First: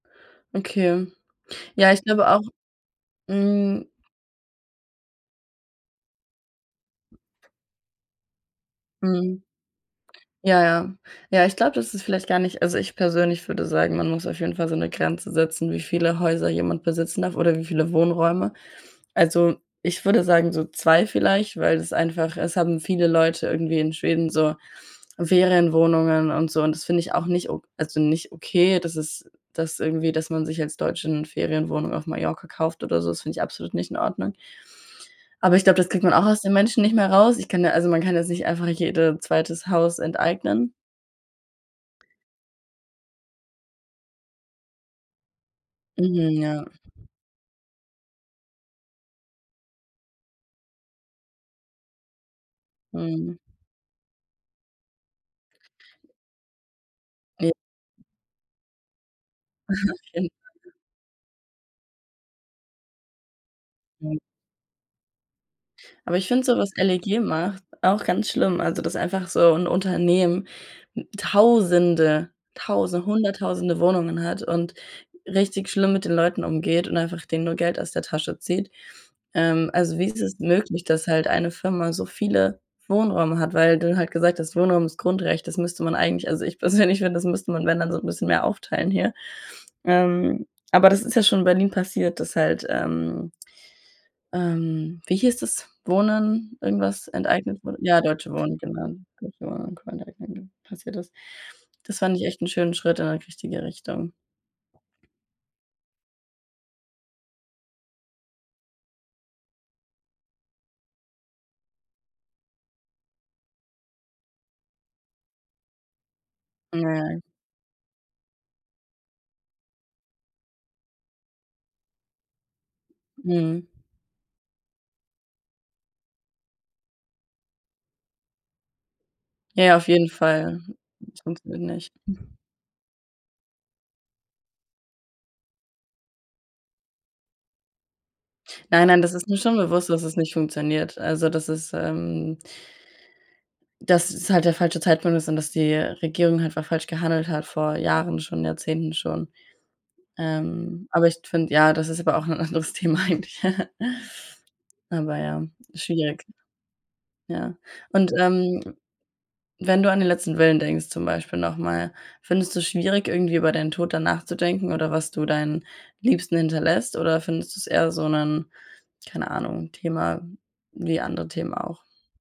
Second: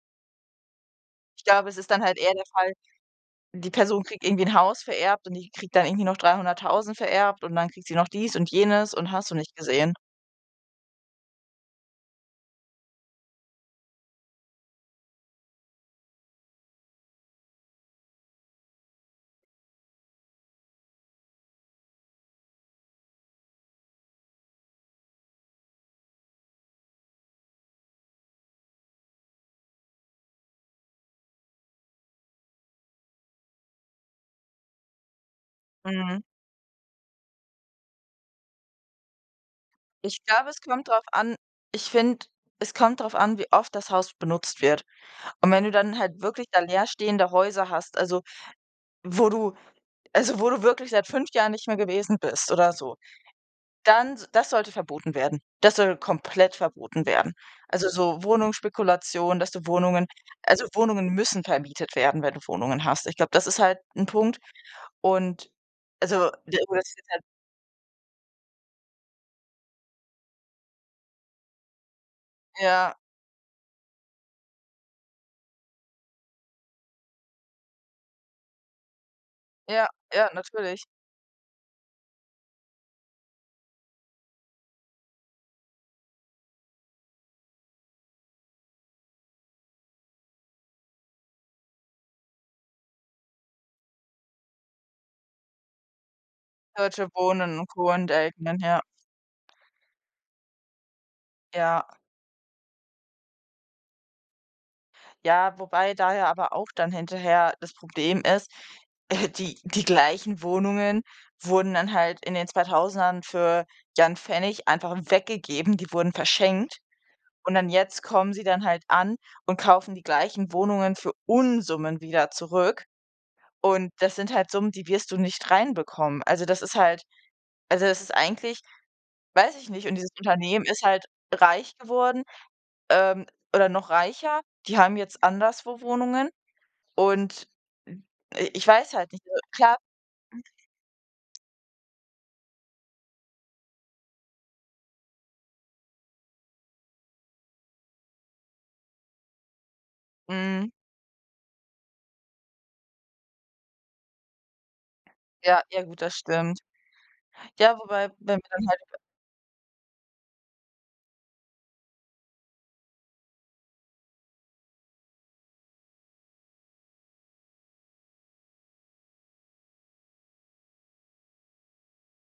Okay. Ich glaube, es ist Ja, ich dann halt glaube eher auch. der Fall, die Hm. Person kriegt irgendwie 'n Haus vererbt und die kriegt dann irgendwie noch 300.000 vererbt und dann kriegt sie noch dies und jenes und hast du Mhm. nicht gesehen. Ja, ja. Ja, ich glaube, das ist vielleicht gar nicht also, ich persönlich würde sagen, man muss auf jeden Fall so 'ne Grenze setzen, wie viele Häuser jemand besitzen darf oder wie viele Wohnräume. Also, ich würde sagen, so 2 vielleicht, weil das einfach es haben viele Leute irgendwie in Schweden so Ferienwohnungen und so und das finde ich auch nicht o also, nicht okay, dass ist das irgendwie, dass man sich als Deutsche 'ne Ferienwohnung auf Mallorca kauft oder so, das finde ich absolut nicht in Ordnung. Aber ich glaube, das kriegt man Mhm. auch aus den Menschen nicht mehr raus. Ich kann da also, man kann jetzt nicht einfach jede 2. Haus Ich glaube, es enteignen. kommt drauf an ich finde, es kommt drauf an, wie oft das Haus benutzt wird. Und wenn du dann halt Mhm, wirklich da ja. leer stehende Häuser hast, also, wo du also, wo du wirklich seit 5 Jahren nicht mehr gewesen bist oder so, Mhm. dann s das sollte verboten werden. Das soll komplett verboten werden. Ja. Also, so Wohnungsspekulation, dass du Mhm, Wohnungen stimmt. also, [unintelligible] Wohnungen müssen vermietet werden, wenn du Wohnungen hast. Ich glaube, das ist halt 'n Nein. Punkt. Und, Aber ich also, finde so, der was oberste LEG Teil. macht, auch ganz schlimm, also, dass einfach so 'n Unternehmen, hm, tausende, Ja. tause hunderttausende Wohnungen hat und richtig schlimm mit den Leuten umgeht und einfach denen nur Geld aus der Tasche zieht. Ähm, Ja, also, wie ist ja, es möglich, natürlich. dass halt eine Firma so viele Wohnräume hat, weil du halt gesagt hast: „Wohnraum ist Grundrecht“, das müsste man eigentlich also, ich persönlich finde, das müsste man, wenn dann so 'n bisschen mehr aufteilen hier. Ähm, aber das ist ja schon in Berlin passiert, dass halt, ähm, ähm, wie hieß das, Wohnen irgendwas Deutsche Wohnen enteignet und wurde? Co Ja, Deutsche Wohnen, enteignen, ja. genau, wo man irgendwann enteignet, passiert ist. Ja. Das fand ich echt 'n schönen Schritt in 'ne richtige Richtung. Ja, wobei daher aber auch dann hinterher das Problem ist, die die gleichen Wohnungen wurden dann halt in den Zweitausendern für, ja, 'n Pfennig einfach weggegeben, die wurden Hm, verschenkt. ja, ja. Und dann jetzt kommen sie dann halt an und kaufen die gleichen Wohnungen für Unsummen wieder zurück. Mhm. Und das sind halt Summen, die wirst du nicht reinbekommen. Also, das ist halt also, das ist eigentlich weiß ich Ja, auf nicht, und jeden dieses Fall. Unternehmen ist halt Es funktioniert reich nicht. geworden, ähm, oder noch reicher. Die haben jetzt anderswo Wohnungen und, hm, i ich Nein, weiß nein, halt das nicht. ist mir Äh, schon klar bewusst, dass es nicht [unintelligible] funktioniert. Also dass es, ähm das es halt der falsche Zeitpunkt ist und dass die Regierung einfach falsch gehandelt hat vor Jahren, schon Jahrzehnten, schon, Mhm. ähm, aber ich finde ja, das ist aber auch 'n anderes Thema eigentlich. Aber ja, Ja, ja ist gut, das schwierig. stimmt. Ja. Ja, wobei Und, wenn wir dann ähm, halt [unintelligible] wenn du an den letzten Willen denkst zum Beispiel noch mal, findest du's schwierig, irgendwie über deinen Tod dann nachzudenken oder was du deinen Liebsten hinterlässt oder findest du's eher so 'nen, keine Ahnung, Thema wie andere Themen auch?